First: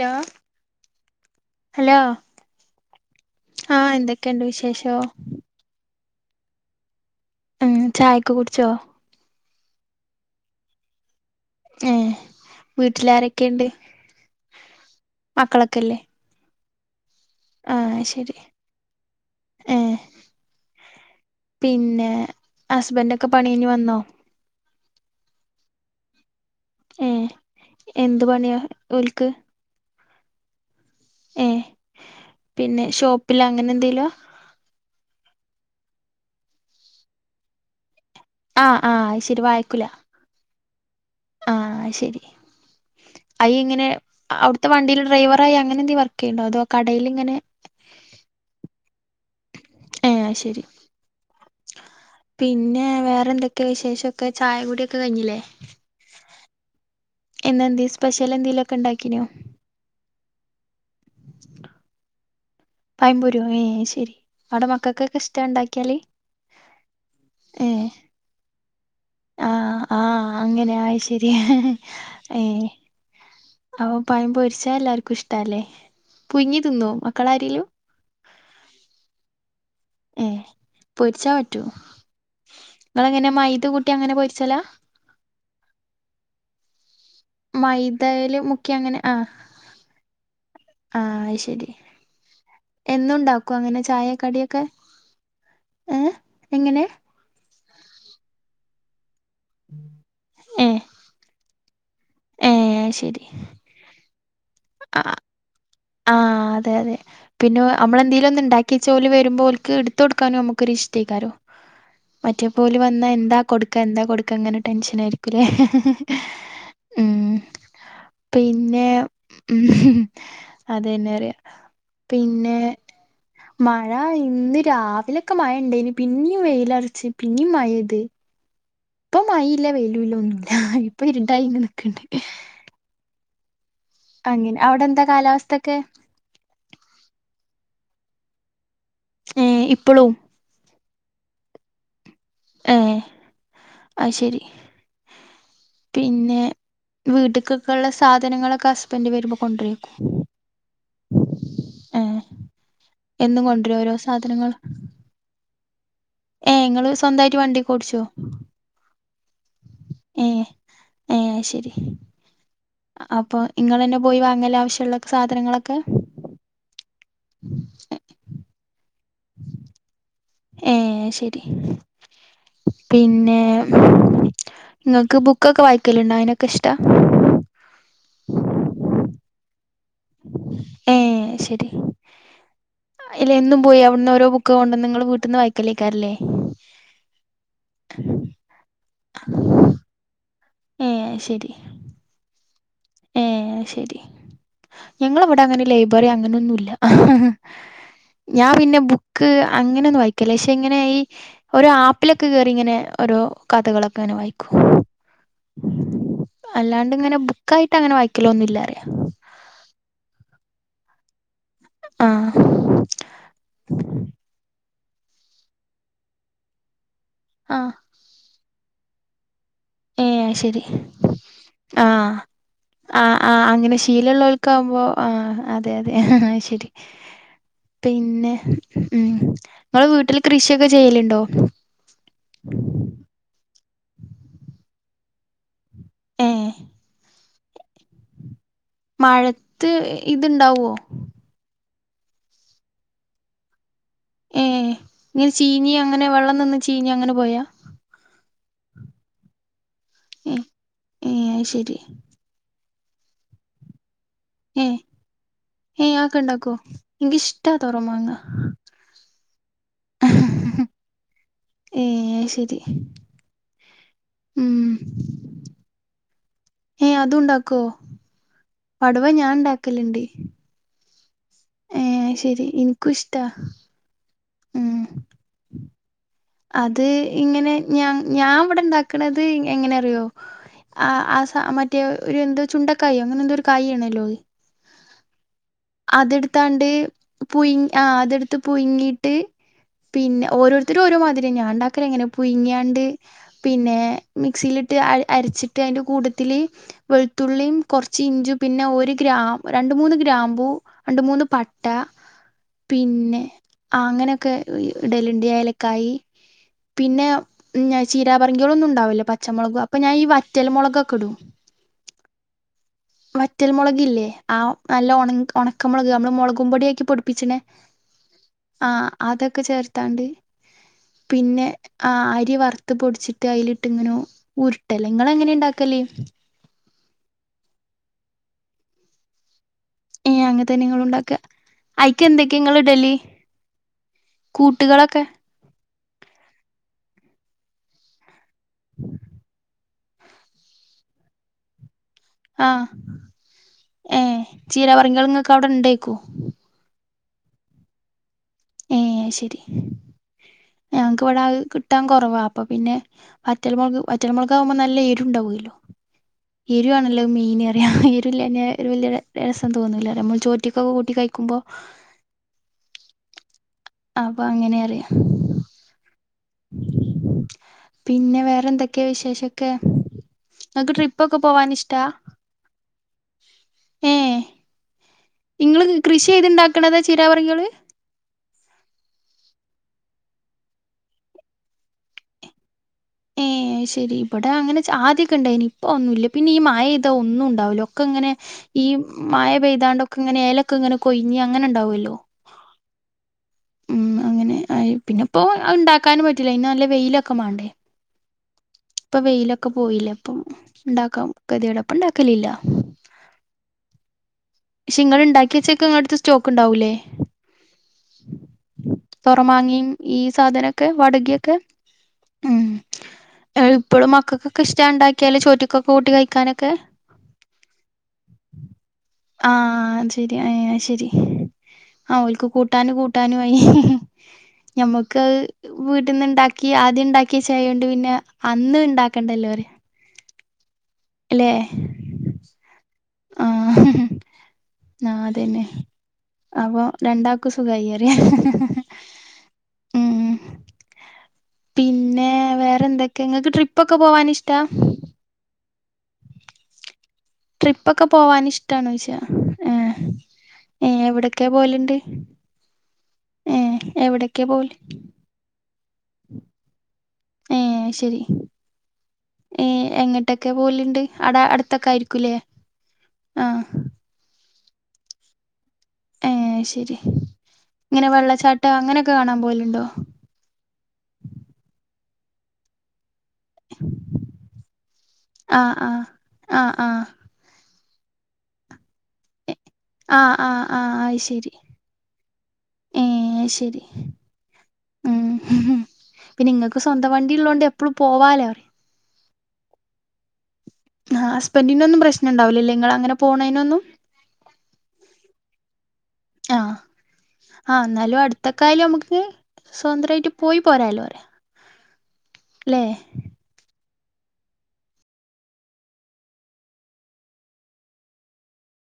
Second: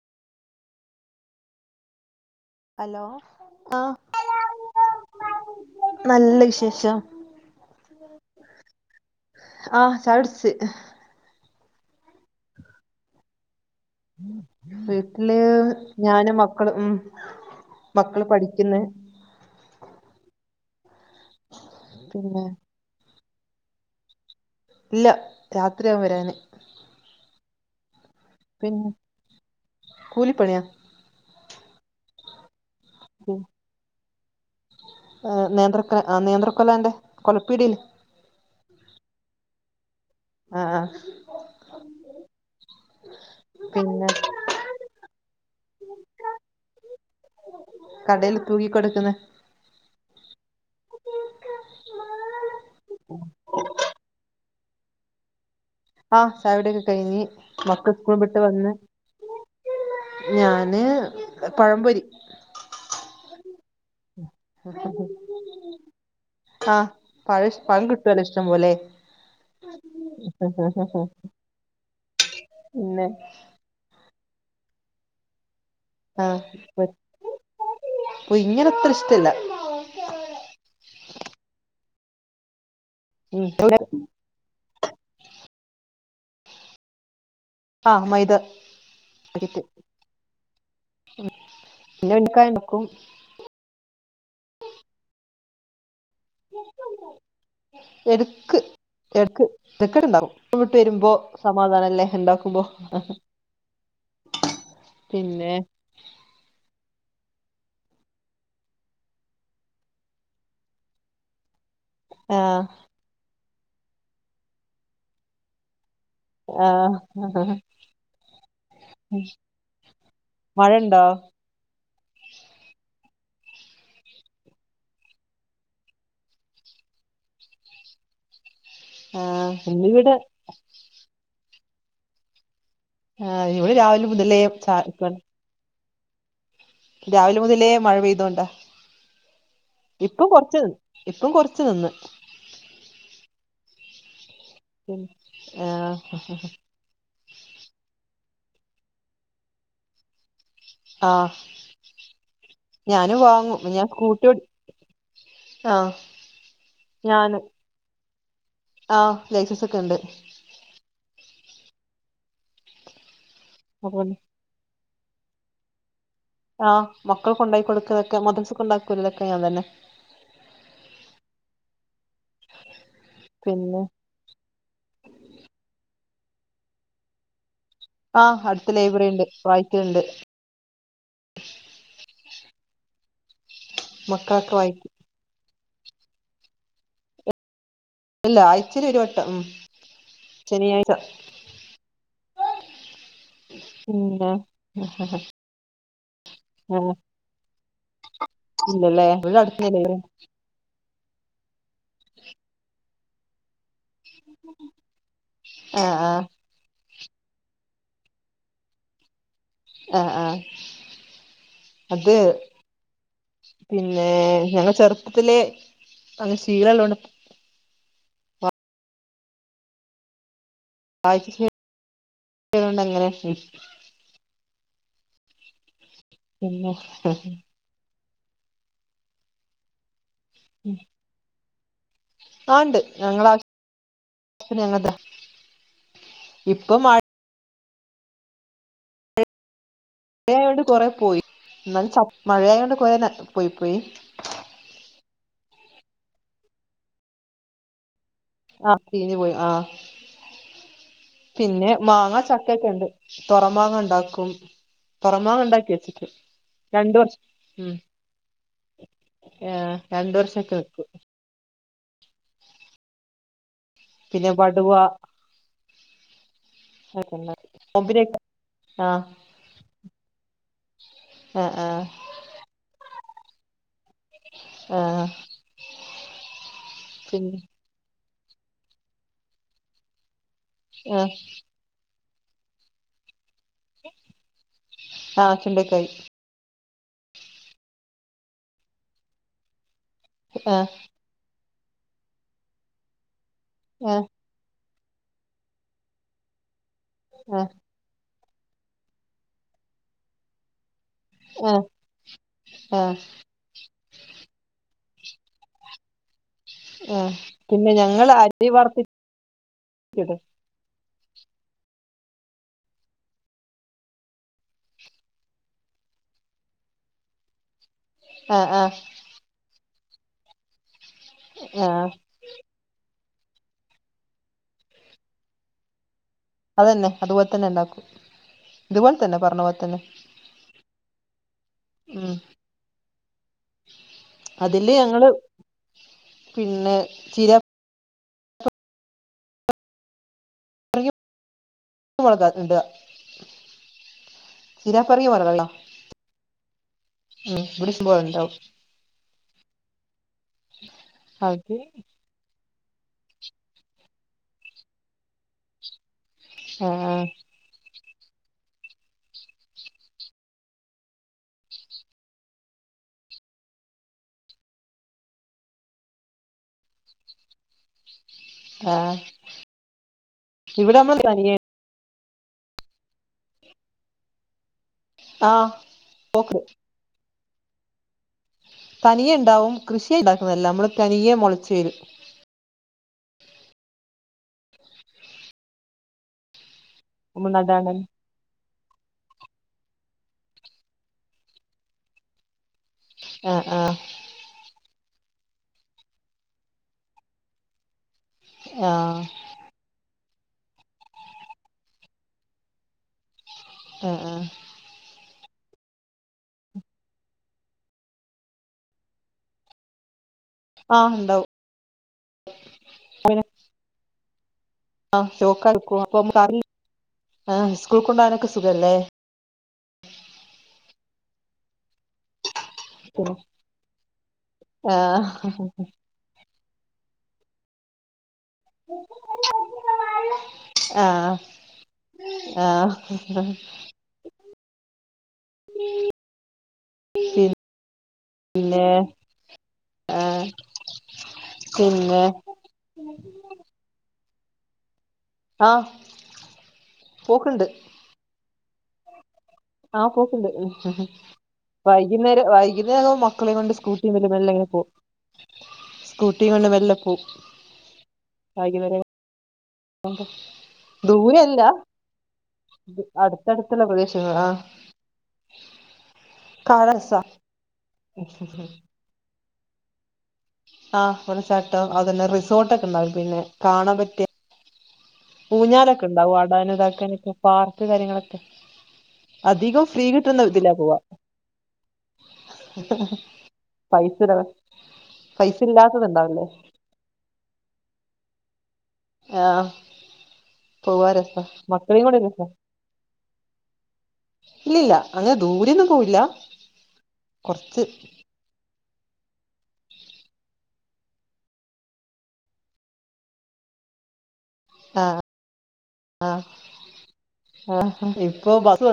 Hello hello hello ആഹ് ആഹ എന്തൊക്കെയുണ്ട് വിശേഷോ നല്ല വിശേഷം ഉം ചായൊക്കെ കുടിച്ചോ ആഹ് ചായ കുടിച് ഏ വീട്ടിൽ ആരൊക്കെയുണ്ട് വീട്ടില് ഞാനും മക്കള് ഉം ആഹ മക്കള് അയ്ശരി പഠിക്കുന്ന് ഏഹ് പിന്നെ ഹസ്ബൻഡ് ഒക്കെ പണി കയിഞ്ഞ് വന്നോ ഇല്ല രാത്രിയാവും വരാന് ഏ എന്ത് പണിയാ ഓല്ക്ക്‌ കൂലി പണിയാ ഏ പിന്നെ ഷോപ്പില അങ്ങനെ എന്തെലും ആ നേന്ത്രക്കൊല നേന്ത്രക്കൊലെന്റെ കൊലപ്പീടിയില് ആഹ് ആഹ ശരി വായക്കുല ആഹ ആഹാ അയി ഇങ്ങനെ അവിടുത്തെ വണ്ടിയില് ഡ്രൈവറായി അങ്ങനെ എന്തേ വർക്ക് ചെയ്യണ്ടോ അതോ കടേൽ ഇങ്ങനെ കടൽ തൂങ്ങി കെടുക്കുന്ന ഏഹ് ശരി പിന്നെ വേറെന്തക്കെയാ വിശേഷക്കെ ചായ കുടിയൊക്കെ കഴിഞ്ഞില്ലേ ആഹ് ചായുടിയൊക്കെ കഴിഞ്ഞ് ഇന്നെന്തിയെ മക്കൾ സ്കൂൾ സ്പെഷ്യൽ വിട്ട് എന്തേലു വന്ന് ഒക്കെ ഉണ്ടാക്കിനോ? ഞാന് പഴം പൊരി. പയംപൊരിയൊ ഏ ശരി അവിടെ മക്കൾക്കൊക്കെ ഇഷ്ടാ ഉണ്ടാക്കിയാല് ആഹ് പഴ പഴം കിട്ടുവല്ലോ ഇഷ്ടം പോലെ ആ ആഹ അങ്ങനെ അയ്ശരി ഏഹ് പിന്നെ അപ്പൊ പയം പൊരിച്ച എല്ലാർക്കും ഇഷ്ടല്ലേ പുയിങ്ങി തിന്നോ മക്കള് ആരേലും പുയിങ്ങ്യത് അത്ര ഇഷ്ടല്ല ഏ പൊരിച്ചാ പറ്റോ ഇങ്ങള് എങ്ങനെ ഉം മൈദ കൂട്ടി അങ്ങനെ പൊരിച്ചലാ ആഹ് മൈദൽ മൈദ മുക്കി അങ്ങനെ ആഹ പാക്കറ്റ് അയിശരി [unintelligible] എന്നും ണ്ടാക്കോ അങ്ങനെ ചായ ക്കടിയൊക്കെ ഏഹ് എങ്ങനെ? എട്ക്ക് എട്ക്ക് എടുക്കട്ടണ്ടാവും [inaudible] വിട്ട് ഏഹ് വരുമ്പോ- സമാധാനല്ലേ ഉണ്ടാക്കുമ്പോ ഏഹ് ശരി ആഹ് പിന്നെ ആഹ് അതെ അതെ പിന്നെ നമ്മളെന്തേലും ഒന്ന് ഉണ്ടാക്കിയച്ച ഓൽ വരുമ്പോ ഓല്ക്ക് ഇട്തൊടുക്കാനും നമുകോരിഷ്ട്ട യ്ക്കാരം. മറ്റേ ആഹ് പോലും വന്നാ എന്താ കൊടുക്കാ എന്താ കൊടുക്കാ ഇങ്ങനെ ടെൻഷൻ ആയിരിക്കൂലേ.. ആഹ് ആഹ് പിന്നെ ഉം മഴണ്ടോ അതന്നെറിയ പിന്നെ- മഴ ഇന്ന് രാവിലൊക്കെ മഴ ഉണ്ടേന്. പിന്നീ വെയിലറിച്ച് പിന്നിയും മഴയ്ത് ഇപ്പൊ ആഹ് മഴയില്ല, വെയിലൂല്ല ഇന്നിവിടെ ഒന്നുല്ല. ഇപ്പൊ ഇരുടായിങ്ങ നെ നിക്ക്ണ്ട്. ആ ഇവൻ രാവിലെ- മുതലേ [unintelligible] അവിടെ എന്താ ചാറ്റലാണ് കാലാവസ്ഥൊക്കെ? രാവിലെ മുതലേ മഴ പെയ്തോണ്ടാ ഏ ഇപ്പളും ഇപ്പൊ കൊറച്ച് - ഇപ്പം കൊറച്ച് നിന്ന് ഏഹ് അയ് ശരി ആഹ് വീട്ട്കൊക്കെള്ള സാധനങ്ങളൊക്കെ ഹസ്ബൻഡ് വരുമ്പോ കൊണ്ടരയ്ക്കും. ആഹ് ഞാനും എന്നും വാങ്ങും കൊണ്ടരോ ഞാൻ ഓരോ സ്കൂട്ടിയോടി സാധനങ്ങൾ - ആഹ് ഏ ങ്ങള് സ്വന്തായ്ട്ട് വണ്ടിയൊക്കെ ഓടിച്ചോ? ആ ലൈസൻസ് ഒക്കെ ഉണ്ട്. ഏ ഏ ശരി. അപ്പൊ ഇങ്ങൾ തന്നെ അപ്പൊ പോയി വാങ്ങലാ ആവശ്യമുള്ളെ സാധനങ്ങളൊക്കെ? ആഹ് മക്കളെ കൊണ്ടാ കൊടുക്കലൊ ക്കെ മദ്ത്രസ കൊണ്ടാക്കുലെക്കെ ഞാൻ തന്നെ. ഏ ശരി പിന്നെ.. ഇങ്ങക്ക് ബുക്കൊക്കെ വായിക്കലു ണ്ടോ? അതിനൊക്കെ ഇഷ്ടാ.. ആഹ അടുത്ത് ലൈബ്രറി ഉണ്ട്. വായി ക്കൽണ്ട്. ഏ ശരി. അല്ല എന്നും പോയി അവിടുന്ന് ഓരോ ബുക്ക് മക്കളൊക്കെ കൊണ്ടന്ന് വായിക്കും ഇങ്ങൾ വീട്ടീന്ന് വായിക്കലേക്കാരല്ലേ? ഇല്ല ആഴ്ചയിൽ ഒരു വട്ടം ഉം, ഏ ശനിയാഴ്ച. ശരി ഏ ശരി പിന്നെ ഞങ്ങളവിടെ അങ്ങനെ ലൈബ്രറി അ- ങ്ങനൊന്നുല്ല. ആഹ് ഞാൻ പിന്നെ ഇല്ലല്ലേ ബുക്ക് ഇവിടെ അടുത്തന്നെ അങ്ങനെന്നു വായി- ല്ല പക്ഷെ ഇങ്ങനെ ഈ ഓരോ ആപ്പിലൊക്കെ കേറി ഇങ്ങനെ ഓരോ കഥകളൊക്കെ- കനെ വായിക്കു. ആഹ് ആഹ് അല്ലാണ്ട് ഇങ്ങനെ ബു - ക്കായിട്ട് അങ്ങനെ വായിക്കലോന്നില്ലറിയാ. ആഹ ആഹ അത് ആഹ് പിന്നെ.. ഞങ്ങ ചെറുപ്പ- പത്തിൽ അങ്ങനെ ശീലള്ളോണ്ട്പ്പ ആഹ ഏ ശരി ആഹ ണ്ട് ആഹാ അങ്ങനെ ആഹാ അങ്ങനെ ശീലള്ളോല്ക്ക്‌ ആവുമ്പോ ആഹ അതെ അതെ ആഹ ശരി പിന്നെ പിന്നെ, ഉം നിങ്ങൾ വീട്ടില് കൃഷിയൊക്കെ ചെയ്യലുണ്ടോ? ആണ്ട്, ഞങ്ങളവി സ ത്തിന് ഞാ ങ്ങൾ തെ ഏഹ് ഇപ്പൊ മഴ - മഴത്ത്- മഴയോണ്ട് ഇത്ണ്ടാവോ കൊറേ പോയി. എന്നാലുംചാ മഴായൊണ്ട് കൊറേ പോയി പോയി. ഏ ഇങ്ങനെ ചീഞ്ഞു അങ്ങനെ വെള്ളം നിന്ന് ചീഞ്ഞു അങ്ങനെ പോയാ. ആഹ് ചീഞ്ഞുപോയി. ആ ഏഹ് ഏഹ് അത് പിന്നെ, ശരി മാങ്ങ ചക്ക ഒക്കെ ണ്ട്. തൊറമാങ്ങാ ഉണ്ടാക്കും. [unintelligible] ഏയ് ആക്കണ്ടാക്കോ എനിക്കിഷ്ടാ തൊറമാങ്ങ ആഹ രണ്ട്‌ വർഷക്ക വക്കും ഏ അയ്ശരി പിന്നെ വടുവ [unintelligible] പടുവ ഞാണ്ടാക്കലണ്ട് ആഹ് ആഹ് ആയ് ശരി ഇൻക്കുഷ്ടാ ആഹ് അത് പിന്നെ ഇങ്ങനെ ഞാ ഞാവിടെണ്ടാക്കണത് എങ്ങനെറിയോ ആ ആഹ് ആ മറ്റേ ഒരു എന്ത ചുണ്ടക്കായോ അങ്ങനെ എന്തോരു കായാണലോ അത് ആഹ് ചുണ്ടക്കായി അതെടു ത്താണ്ട് പുയ് ആ അതെടുത്ത് പുയിങ്ങിട്ട് പിന്നെ ആഹ് ഓരോരുത്തരും ഓരോ ഞാണ്ടാക്കരങ്ങനെ പുഴുങ്ങിയാണ്ട് പിന്നെ ആഹ് മിക്സീലിട്ട് അ അരച്ചിട്ട് അയ്ൻ്റെ കൂട്ടത്തില് ആഹ് വെളുത്തുള്ളീം കൊറച്ച് ഇഞ്ചും പിന്നെ ഒര് ഗ്രാം രണ്ട് മൂന്ന് ഗ്രാമ്പൂ രണ്ട്മൂന്ന് ആഹ് പട്ട ആഹ് പിന്നെ അങ്ങനെയൊക്കെടല്ണ്ട് ഏലക്കായി പിന്നെ ആഹ് ഉം പിന്നെ ഞങ്ങള് അരി ചീരാപറങ്കികളൊന്നും വറുത്തിടും ഉണ്ടാവില്ലേ പച്ചമുളക് അപ്പൊ ഞാൻ ഈ റ്റൽ മുളകൊക്കെയിടും വറ്റൽ മൊളകില്ലേ ആ നല്ല ഒണ ഒണക്കമുളക് നമ്മള് മൊളകും പൊടിയാക്കി പൊടിപ്പിച്ചനെ ആഹ് അതൊക്കെ ചേർത്താണ്ട് പിന്നെ ആഹ് അരി വറ് ത്ത് പൊടിച്ചിട്ട് അതിലിട്ട്ങ്ങനൊ ഉരുട്ടല് ഇങ്ങളെങ്ങനെണ്ടാക്കല് അതന്നെ അതുപോലെ തന്നെണ്ടാക്കും ഇതുപോലെ തന്നെ പറഞ്ഞ പോലെ തന്നെ ഏ അങ്ങത്തെന്നെ ങ്ങളുണ്ടാക്ക ഉം അയിക്കെന്തെക്കെയ ഇങ്ങള്ടല് അതില് കൂട്ടുകളൊക്കെ ഞങ്ങള് പിന്നെ ചീര ഉ [unintelligible] ആ ഏ ചീരാ പറങ്കികൾ നിങ്ങൾക്ക് അവിടെ ഉണ്ടേക്കോ [unintelligible] [unintelligible] ഏ അയ് ശരി ഞാങ്ങ്ക്ക് ഇവിടാ അത് കിട്ടാൻ കൊറവാ അപ്പൊ പിന്നെ വറ്റൽമൊൾക് വറ്റൽമൊളകാവുമ്പോ നല്ല എരുണ്ടാവൂല്ലോ ആ എരുവാണല്ലോ മീന് റയ എരുല്ലാതെ ഒരു വല്യ ര രസം തോന്നുല്ലല്ലോ അമ്മൾ ചോറ്റ്ക്കൊ കൂട്ടി കയ്ക്കുമ്പോ അപ്പൊ അങ്ങനെ അറയ പിന്നെ ആ വേറെന്തൊക്കെയാ വിശേഷൊക്കെ ങ്ങക്ക് ഇവിടെ നമ്മള് ട്രിപ്പൊക്കെ തനിയെ പോവാനിഷ്ടാ ഏ ആ ഇങ്ങള് കൃഷി ചെയ്തുണ്ടാക്കണത് ചീരാവറ്ങ്ങള് തനിയെണ്ടാവും. കൃഷിയായ്ണ്ടാക്കുന്നതല്ല മ്മള് തനിയെ മൊളച്ചു വരും ഏ അയ് ശരി ഇബ്ടെ അങ്ങനെ ആദ്യക്കെണ്ടായിനി. ഇപ്പൊ ഒന്നൂല പിന്നെ ഈ മയല്ലേ [unintelligible] ഒന്നും നമ്മൾ ഉണ്ടാവില്ല നടാണൻ ഒക്കെങ്ങനെ ഈ മയ പെയ്താണ്ടൊക്കെങ്ങനെ എലക്ക്ങ്ങനെ കൊഴിഞ് അങ്ങനെ ഉണ്ടാവല്ലോ ആഹ് ആഹ് അങ്ങനെ പിന്നെപ്പോ ഇണ്ടാക്കാനും പറ്റൂല്ല ഇയ്ന് നല്ല വെയിലൊക്കെ മാണ്ടേ ആ ഇപ്പൊ വെയിലൊക്കെ പോയില്ലേ ഇപ്പം ഇണ്ടാക്കാം ഗതിയോടപ്പണ്ടാക്കലില്ല ആഹ് ആഹ് പക്ഷെ നിങ്ങള്ണ്ടാക്കി വെച്ചേക്കെ നിങ്ങടുത്ത് സ്റ്റോക്ക്ണ്ടാവൂലേ തൊറമാങ്ങിയും ഈ സാധനൊക്കെ ആ ഉണ്ടാവും വടകിയൊക്കെ ഉം ഏ ഇപ്പോഴും മക്കക്ക് ഒക്കെ ഇഷ്ട ആ ഉണ്ടാക്കിയാല ചോറ്റിക്കൊക്കെ കൂട്ടി കഴിക്കാനൊക്കെ ആഹ് സ്കൂൾ കൊണ്ടോകാനൊക്കെ സുഖമല്ലേ ആഹ ശരി അ ശരി ഓൽക്ക് കൂട്ട കൂട്ടാനും പിന്നെ കൂട്ടാനും ആയി ആ ഞമ്മക്ക് ഉണ്ടാക്കി ആദ്യം ഉണ്ടാക്കിയ ചായ കൊണ്ട് പിന്നെ അന്ന് ഉണ്ടാക്കണ്ടല്ലോ ആഹ് ആഹ് ആഹ് അതന്നെ അപ്പൊ രണ്ടാകും സുഖായി ഏഹ് ഉം ആഹ് പിന്നെ വേറെ എന്തൊക്കെ ഇങ്ങക്ക് ട്രിപ്പ്‌ ഒക്കെ പോവാനിഷ്ട്ട ആഹ് പോക്ക്ണ്ട് ട്രിപ്പൊക്കെ പോവാന് ഇഷ്ട്ടാണോ ചോദിച്ച ആഹ് പോക്കുണ്ട് പോവല്ണ്ട് വൈകുന്നേരം വൈകുന്നേരം മക്കളെയും ഏ കൊണ്ട് എവിടൊക്കെ [unintelligible] പോവല് പോകും. സ്കൂട്ടി കൊണ്ട് മെല്ലെ പോകും ഏഹ് എങ്ങട്ടൊക്കെ പോവലുണ്ട്. അവിടെ അടുത്തൊക്കെ ആയിരിക്കൂല്ലേ അടുത്ത് അടുത്തുള്ള പ്രദേശങ്ങളാ ആഹ് ഏ ശരി, ഇങ്ങനെ വെള്ളച്ചാട്ടം അങ്ങനെയൊക്കെ കാണാൻ പോവാലുണ്ടോ? ആഹ് വെള്ളച്ചാട്ടം അതന്നെ റിസോർട്ട് ഒക്കെ ഉണ്ടാവും പിന്നെ കാണാൻപറ്റിയ ആ ആ ഊഞ്ഞാലൊക്കെ ഉണ്ടാവും ആ ആടാനും ആ ഒക്കെ പാർക്ക് കാര്യങ്ങളൊക്കെ അധികം ഫ്രീ ആ ആ കിട്ടുന്നില ആ പോവാൻ അയ്ശരി ഏ ശരി പൈസ ഇല്ലാത്തത് പൈസ ഉം ഇണ്ടാക്കുന്നുണ്ടോ ഇങ്ങള് പിന്നെ ഇങ്ങക്ക് സ്വന്തം വണ്ടി ഉള്ളതോണ്ട് എപ്പഴും പോകാലോ ആഹ് ആ ഹസ്ബന്റിന് ഒന്നും പ്രശ്നം ഉണ്ടാവില്ല ല്ലേ നിങ്ങൾ അങ്ങനെ പോണതിന് ഒന്നും. ഇല്ലില്ല അങ്ങനെ ദൂരെ ഒന്നും പോവില്ല കുറച്ചു ഒറ്റക്കായാലും നമ്മുക്ക് സ്വാതന്ത്രായിട്ട് പോയി പോരാലോ ല്ലെ ആഹ ആഹ് ഇപ്പൊ ബസ് വന്നു